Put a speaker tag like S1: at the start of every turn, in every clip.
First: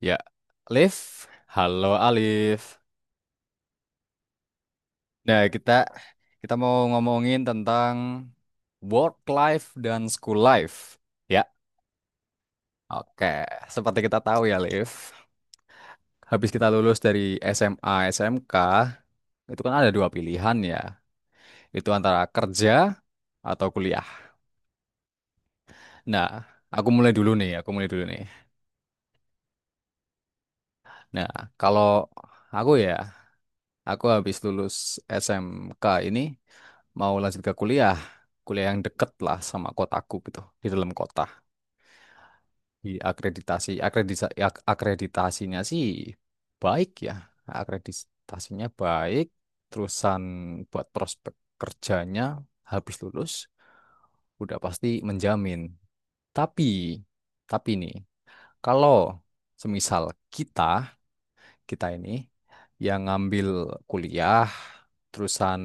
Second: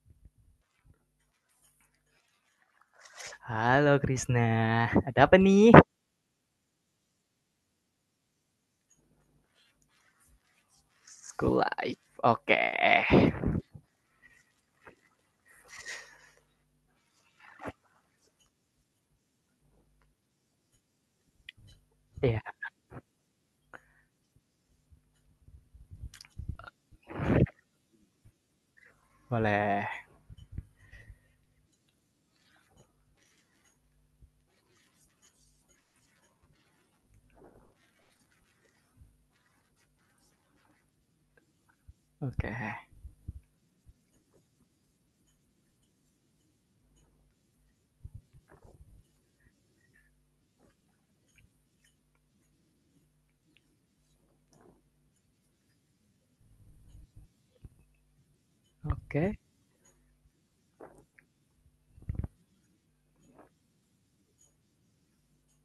S1: Ya, Alif. Halo Alif.
S2: Halo Krisna, ada apa
S1: Nah, kita
S2: nih?
S1: kita mau ngomongin tentang work life dan school life. Ya,
S2: School life, oke.
S1: oke. Seperti kita tahu ya, Alif. Habis kita lulus dari SMA, SMK, itu kan ada dua pilihan ya. Itu antara
S2: Iya,
S1: kerja atau kuliah. Nah, aku mulai dulu nih.
S2: boleh.
S1: Nah, kalau aku ya, aku habis lulus SMK ini mau lanjut ke kuliah, kuliah yang deket lah sama kotaku gitu, di dalam kota.
S2: Oke,
S1: Di akreditasi, akreditasi, akreditasinya sih baik ya, akreditasinya baik. Terusan buat prospek kerjanya habis lulus udah pasti menjamin. Tapi, tapi nih, kalau
S2: oke.
S1: semisal kita kita ini yang ngambil kuliah terusan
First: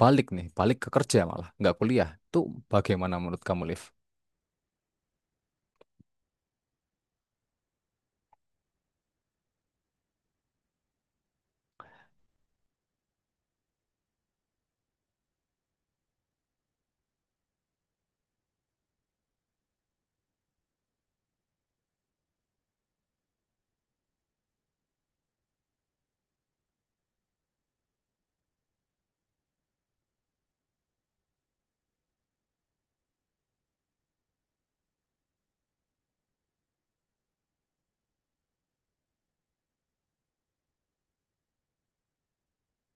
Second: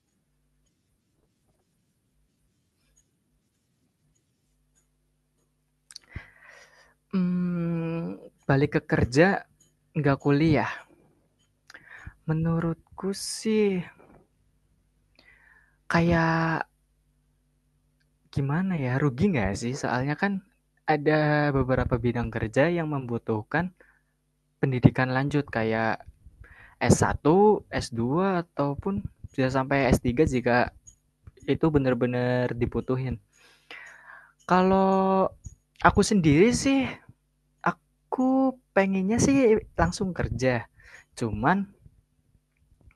S1: balik ke kerja malah, nggak kuliah. Itu bagaimana menurut kamu, Liv?
S2: Hmm, balik ke kerja, nggak kuliah. Menurutku sih kayak gimana ya, rugi nggak sih? Soalnya kan ada beberapa bidang kerja yang membutuhkan pendidikan lanjut kayak S1, S2 ataupun bisa sampai S3 jika itu benar-benar dibutuhin. Kalau aku sendiri sih, aku pengennya sih langsung kerja. Cuman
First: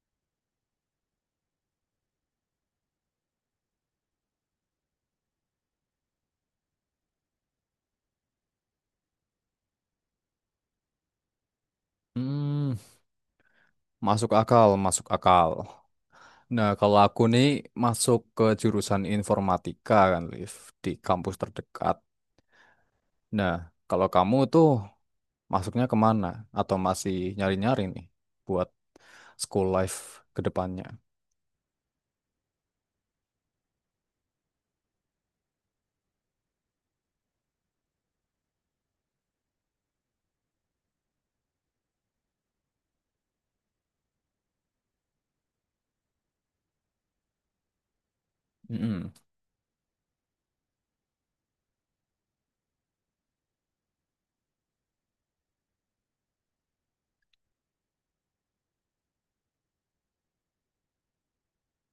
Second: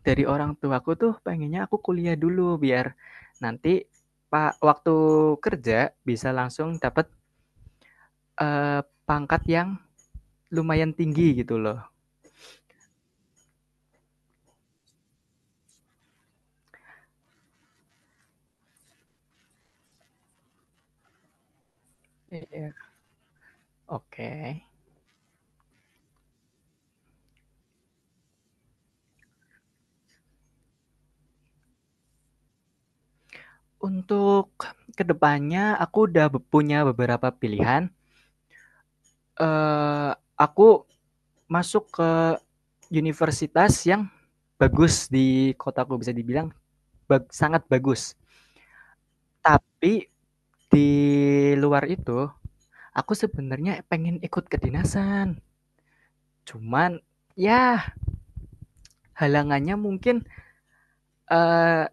S2: dari orang tuaku tuh pengennya aku kuliah dulu biar nanti waktu kerja bisa langsung dapat, pangkat yang lumayan tinggi gitu loh.
S1: Hmm, masuk akal, masuk akal. Nah, kalau aku nih masuk ke jurusan informatika kan, Liv, di kampus terdekat.
S2: Iya.
S1: Nah, kalau kamu
S2: Oke.
S1: tuh masuknya kemana? Atau masih nyari-nyari nih buat school life ke depannya?
S2: Untuk kedepannya aku udah punya beberapa pilihan, eee, aku masuk ke universitas yang bagus di kotaku, bisa dibilang sangat bagus.
S1: Mm-mm.
S2: Tapi di luar itu aku sebenarnya pengen ikut kedinasan. Cuman ya halangannya mungkin eh,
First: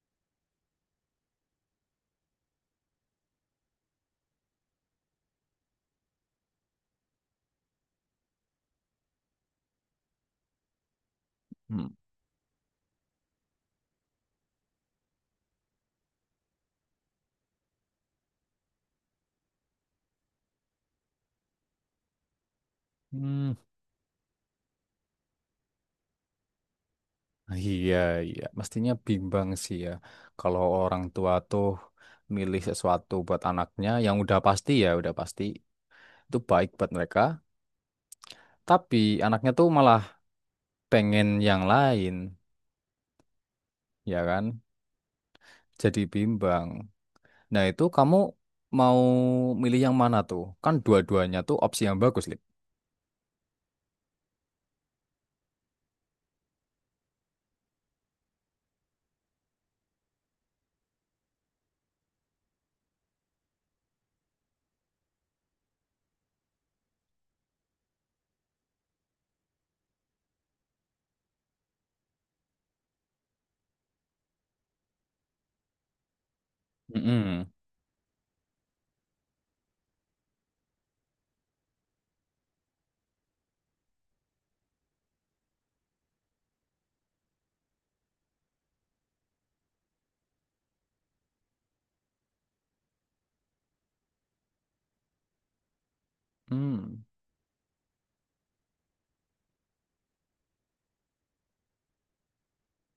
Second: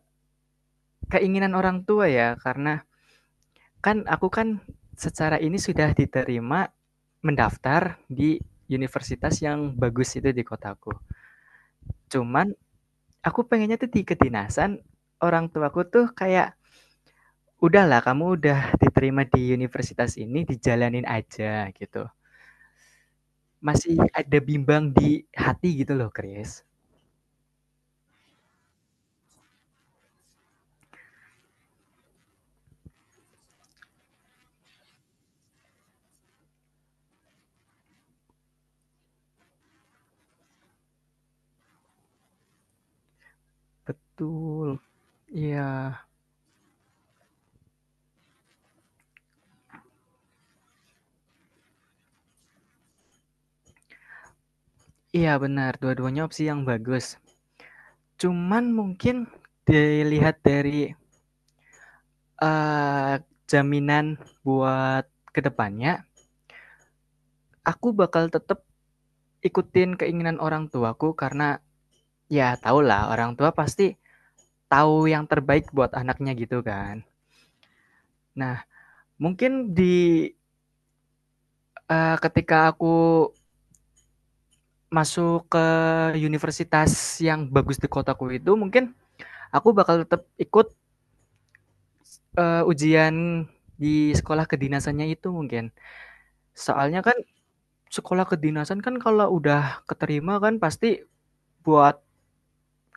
S2: keinginan orang tua ya karena kan aku kan secara ini sudah diterima mendaftar di universitas yang bagus itu di kotaku.
S1: Hmm.
S2: Cuman aku pengennya tuh di kedinasan, orang tuaku tuh kayak udahlah kamu udah diterima di universitas ini dijalanin aja gitu.
S1: Hmm,
S2: Masih ada bimbang di hati gitu loh, Chris.
S1: iya, iya. Mestinya bimbang sih ya. Kalau orang tua tuh milih sesuatu buat anaknya yang udah pasti ya, udah pasti itu baik buat mereka. Tapi anaknya tuh malah pengen yang lain, ya kan?
S2: Betul, iya,
S1: Jadi bimbang. Nah, itu kamu mau milih yang mana tuh? Kan dua-duanya tuh opsi yang bagus, Lip.
S2: iya, benar, dua-duanya opsi yang bagus. Cuman mungkin dilihat dari, eee, jaminan buat kedepannya, aku bakal tetap ikutin keinginan orang tuaku karena ya tau lah, orang tua pasti tahu yang terbaik buat anaknya gitu kan.
S1: Mm-mm.
S2: Nah, mungkin di ketika aku masuk ke universitas yang bagus di kotaku itu mungkin aku bakal tetap ikut ujian di sekolah kedinasannya itu mungkin. Soalnya
S1: Hmm.
S2: kan sekolah kedinasan kan kalau udah keterima kan pasti buat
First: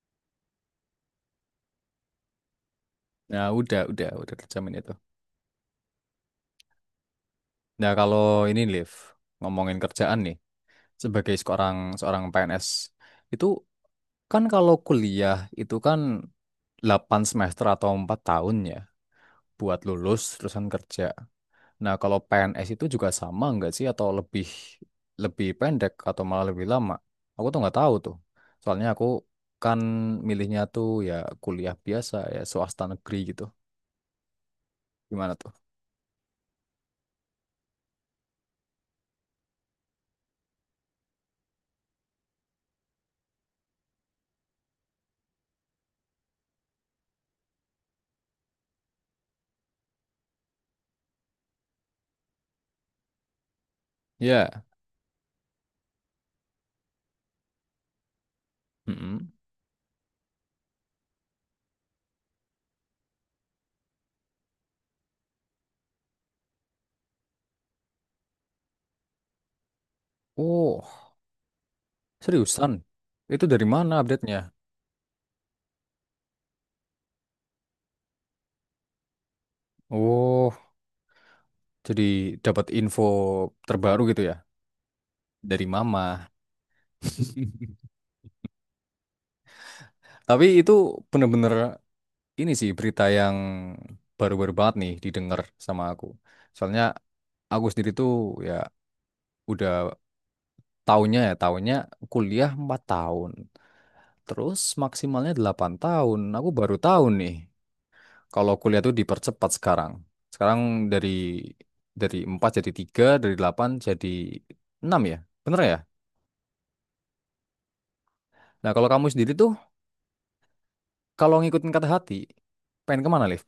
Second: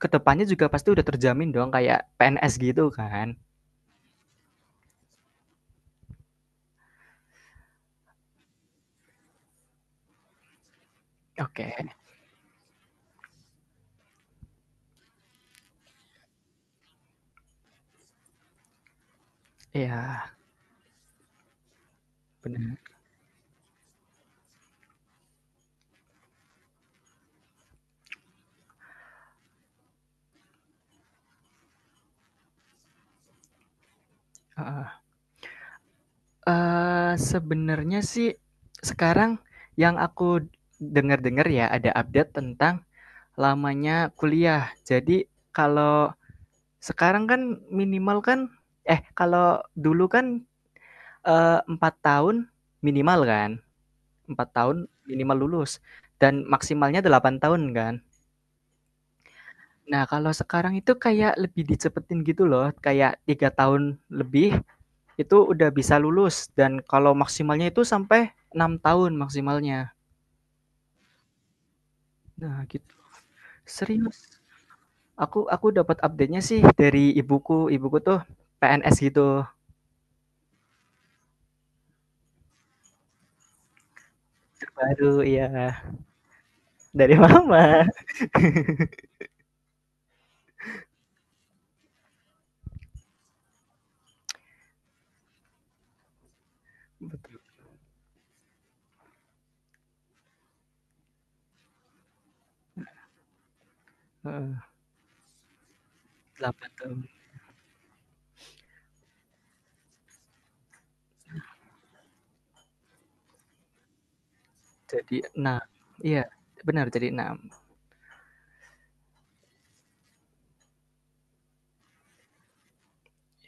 S2: kedepannya juga pasti udah terjamin dong kayak PNS gitu kan.
S1: Nah, udah terjamin itu. Nah, kalau ini, Liv, ngomongin kerjaan nih, sebagai
S2: Oke,
S1: seorang seorang PNS itu, kan kalau kuliah itu kan 8 semester atau 4 tahun ya buat lulus
S2: iya
S1: terusan kerja. Nah, kalau PNS
S2: benar,
S1: itu juga sama nggak sih atau lebih lebih pendek atau malah lebih lama? Aku tuh nggak tahu tuh. Soalnya aku kan milihnya tuh ya kuliah biasa ya swasta negeri gitu.
S2: heeh.
S1: Gimana tuh?
S2: Sebenernya sih sekarang yang aku dengar-dengar ya ada update tentang lamanya kuliah. Jadi kalau sekarang kan minimal kan, kalau dulu kan, 4 tahun minimal kan, 4
S1: Ya.
S2: tahun minimal lulus dan maksimalnya 8 tahun kan.
S1: Mm-mm.
S2: Nah kalau sekarang itu kayak lebih dicepetin gitu loh, kayak 3 tahun lebih itu udah bisa lulus dan kalau maksimalnya itu sampai 6 tahun maksimalnya.
S1: Oh,
S2: Nah
S1: seriusan?
S2: gitu,
S1: Itu dari mana
S2: serius,
S1: update-nya?
S2: aku dapat update-nya sih dari ibuku, ibuku tuh PNS gitu,
S1: Oh, jadi dapat info terbaru gitu ya
S2: terbaru iya,
S1: dari mama.
S2: dari mama.
S1: Tapi itu bener-bener ini sih berita yang baru-baru banget nih didengar sama aku. Soalnya
S2: Betul,
S1: aku sendiri tuh ya udah tahunnya kuliah 4 tahun. Terus maksimalnya 8 tahun. Aku
S2: 8
S1: baru
S2: tahun
S1: tahu nih kalau kuliah tuh dipercepat sekarang. Sekarang dari dari 4 jadi tiga, dari 8 jadi enam ya.
S2: jadi
S1: Bener
S2: enam,
S1: ya?
S2: iya benar jadi enam.
S1: Nah, kalau kamu sendiri tuh kalau ngikutin kata hati, pengen kemana, Liv?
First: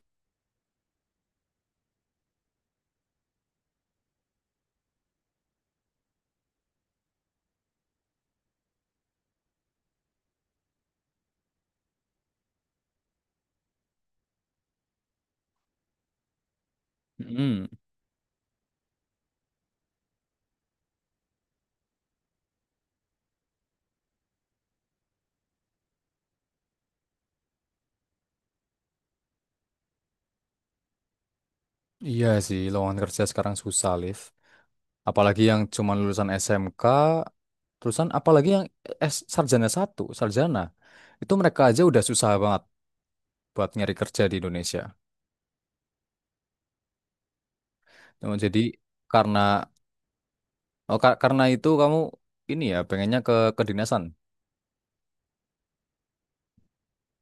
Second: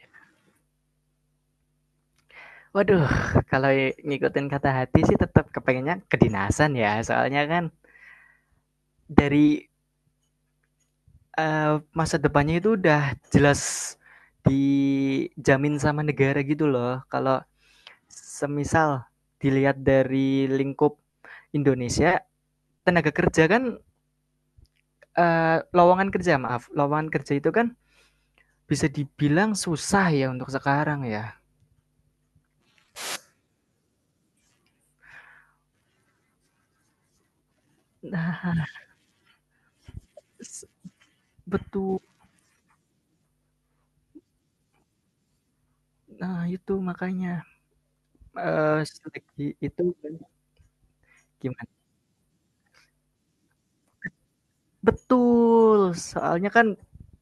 S2: Waduh, kalau ngikutin kata hati sih tetap kepengennya kedinasan ya soalnya kan dari, masa depannya itu udah jelas dijamin sama negara gitu loh, kalau
S1: Mm.
S2: semisal dilihat dari lingkup Indonesia, tenaga kerja kan, lowongan kerja itu kan bisa dibilang susah ya untuk sekarang ya.
S1: Iya sih, lowongan kerja sekarang susah, Liv. Apalagi yang cuman lulusan SMK, lulusan apalagi
S2: Nah,
S1: yang S sarjana satu, sarjana itu mereka aja
S2: betul.
S1: udah susah banget buat nyari kerja di Indonesia.
S2: Nah itu makanya,
S1: Nah, jadi karena
S2: strategi itu kan
S1: karena
S2: gimana?
S1: itu kamu ini ya pengennya ke kedinasan.
S2: Betul, soalnya kan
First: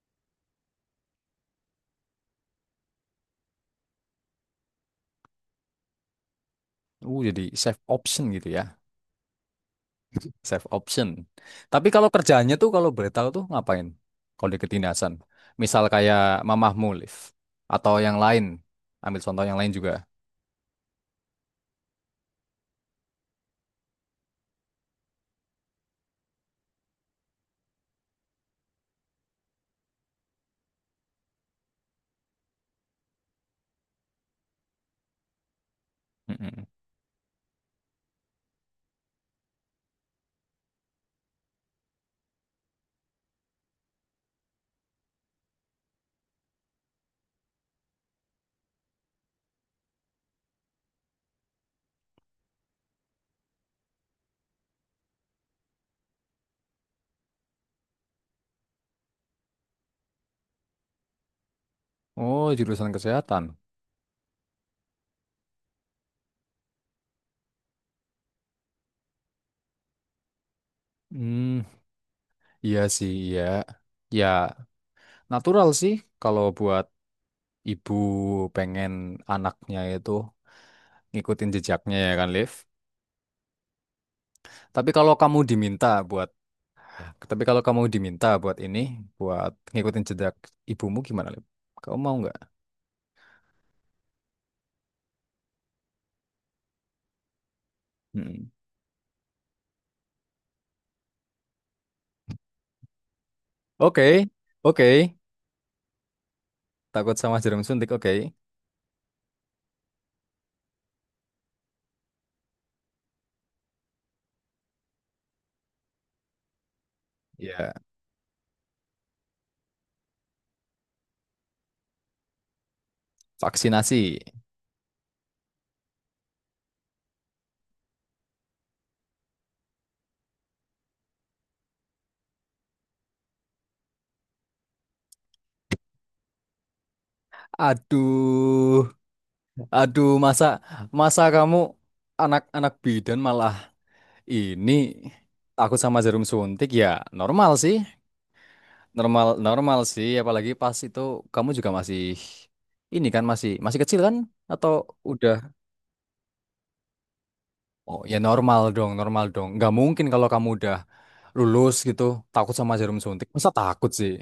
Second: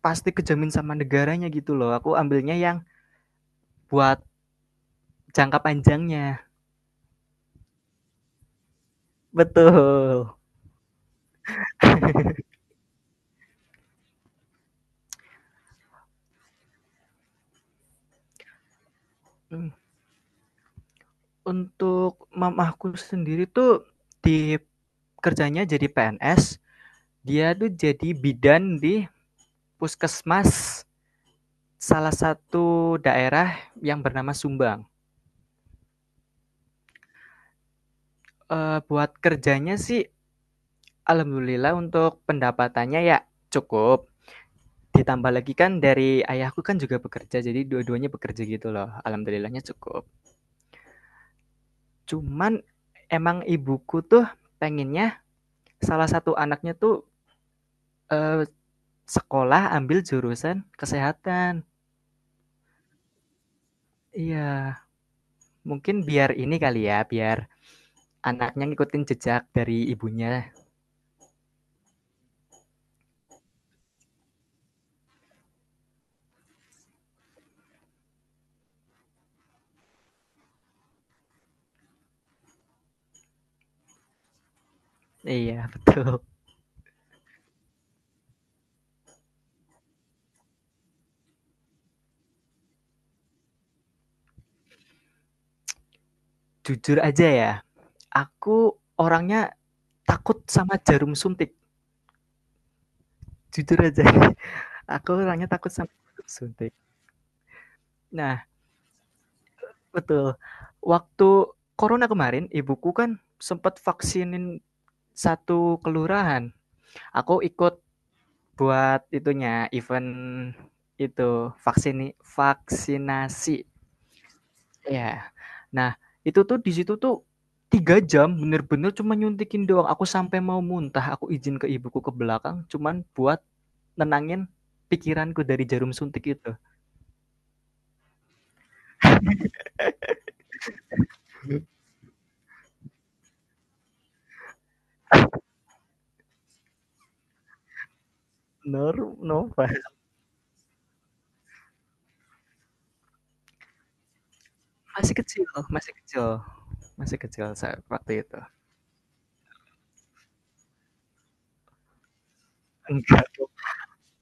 S2: pasti kejamin sama negaranya gitu loh, aku ambilnya yang buat jangka panjangnya.
S1: Jadi safe option gitu ya,
S2: Betul.
S1: safe option. Tapi kalau kerjaannya tuh kalau boleh tahu tuh ngapain kalau di kedinasan, misal kayak mamah mulif atau yang lain, ambil contoh yang
S2: Mmm,
S1: lain juga.
S2: untuk mamaku sendiri tuh di kerjanya jadi PNS, dia tuh jadi bidan di puskesmas salah satu daerah yang bernama Sumbang.
S1: Mm-mm.
S2: Buat kerjanya sih alhamdulillah untuk pendapatannya ya cukup. Ditambah lagi kan dari ayahku kan juga bekerja, jadi dua-duanya bekerja gitu loh, alhamdulillahnya cukup. Cuman emang ibuku tuh pengennya salah satu anaknya tuh, eee, sekolah ambil jurusan kesehatan.
S1: Oh, jurusan kesehatan.
S2: Iya, mungkin biar ini kali ya, biar anaknya ngikutin jejak dari ibunya.
S1: Hmm, iya sih, iya. Ya, natural sih kalau buat ibu pengen anaknya itu ngikutin jejaknya ya kan, Liv. Tapi kalau kamu
S2: Iya,
S1: diminta
S2: betul.
S1: buat, tapi kalau kamu diminta buat ini, buat ngikutin jejak ibumu gimana, Liv? Kamu mau nggak?
S2: Jujur aja ya,
S1: Mm-mm.
S2: aku orangnya takut sama jarum suntik, jujur aja.
S1: Oke, oke.
S2: Aku orangnya takut sama jarum suntik.
S1: Takut sama jarum suntik, oke.
S2: Nah, betul. Waktu corona kemarin, ibuku kan sempet vaksinin satu kelurahan. Aku
S1: Ya,
S2: ikut buat itunya, event itu, vaksinasi.
S1: vaksinasi.
S2: Ya. Nah, itu tuh di situ tuh 3 jam bener-bener cuma nyuntikin doang. Aku sampai mau muntah, aku izin ke ibuku ke belakang cuman buat nenangin pikiranku dari jarum suntik itu.
S1: Aduh, aduh, masa, masa kamu anak-anak bidan malah. Ini aku sama jarum suntik ya normal sih,
S2: Nor
S1: normal normal
S2: novel.
S1: sih. Apalagi pas itu kamu juga masih ini kan masih masih kecil kan? Atau
S2: Masih
S1: udah?
S2: kecil masih kecil, masih kecil saat
S1: Oh ya
S2: waktu itu.
S1: normal dong, normal dong. Nggak mungkin kalau kamu udah lulus gitu takut sama jarum
S2: Enggak
S1: suntik. Masa
S2: dong,
S1: takut sih?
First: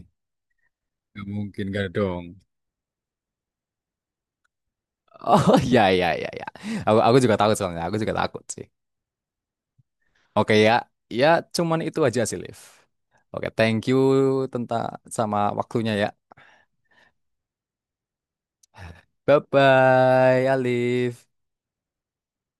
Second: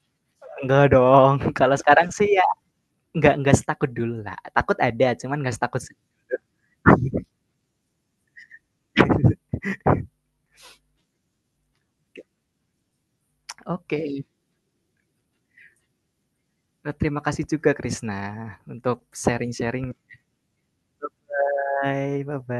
S2: enggak
S1: Nggak
S2: dong.
S1: mungkin,
S2: Kalau
S1: nggak
S2: sekarang
S1: dong.
S2: sih ya enggak setakut dulu lah. Takut ada, cuman
S1: Oh
S2: enggak setakut
S1: ya ya ya ya. Aku juga takut soalnya. Aku juga takut sih. Oke ya, ya cuman itu aja sih Liv. Oke, thank you
S2: oke.
S1: tentang sama waktunya ya.
S2: Terima kasih juga Krisna untuk
S1: Bye
S2: sharing-sharing.
S1: bye, Alif.
S2: Bye-bye.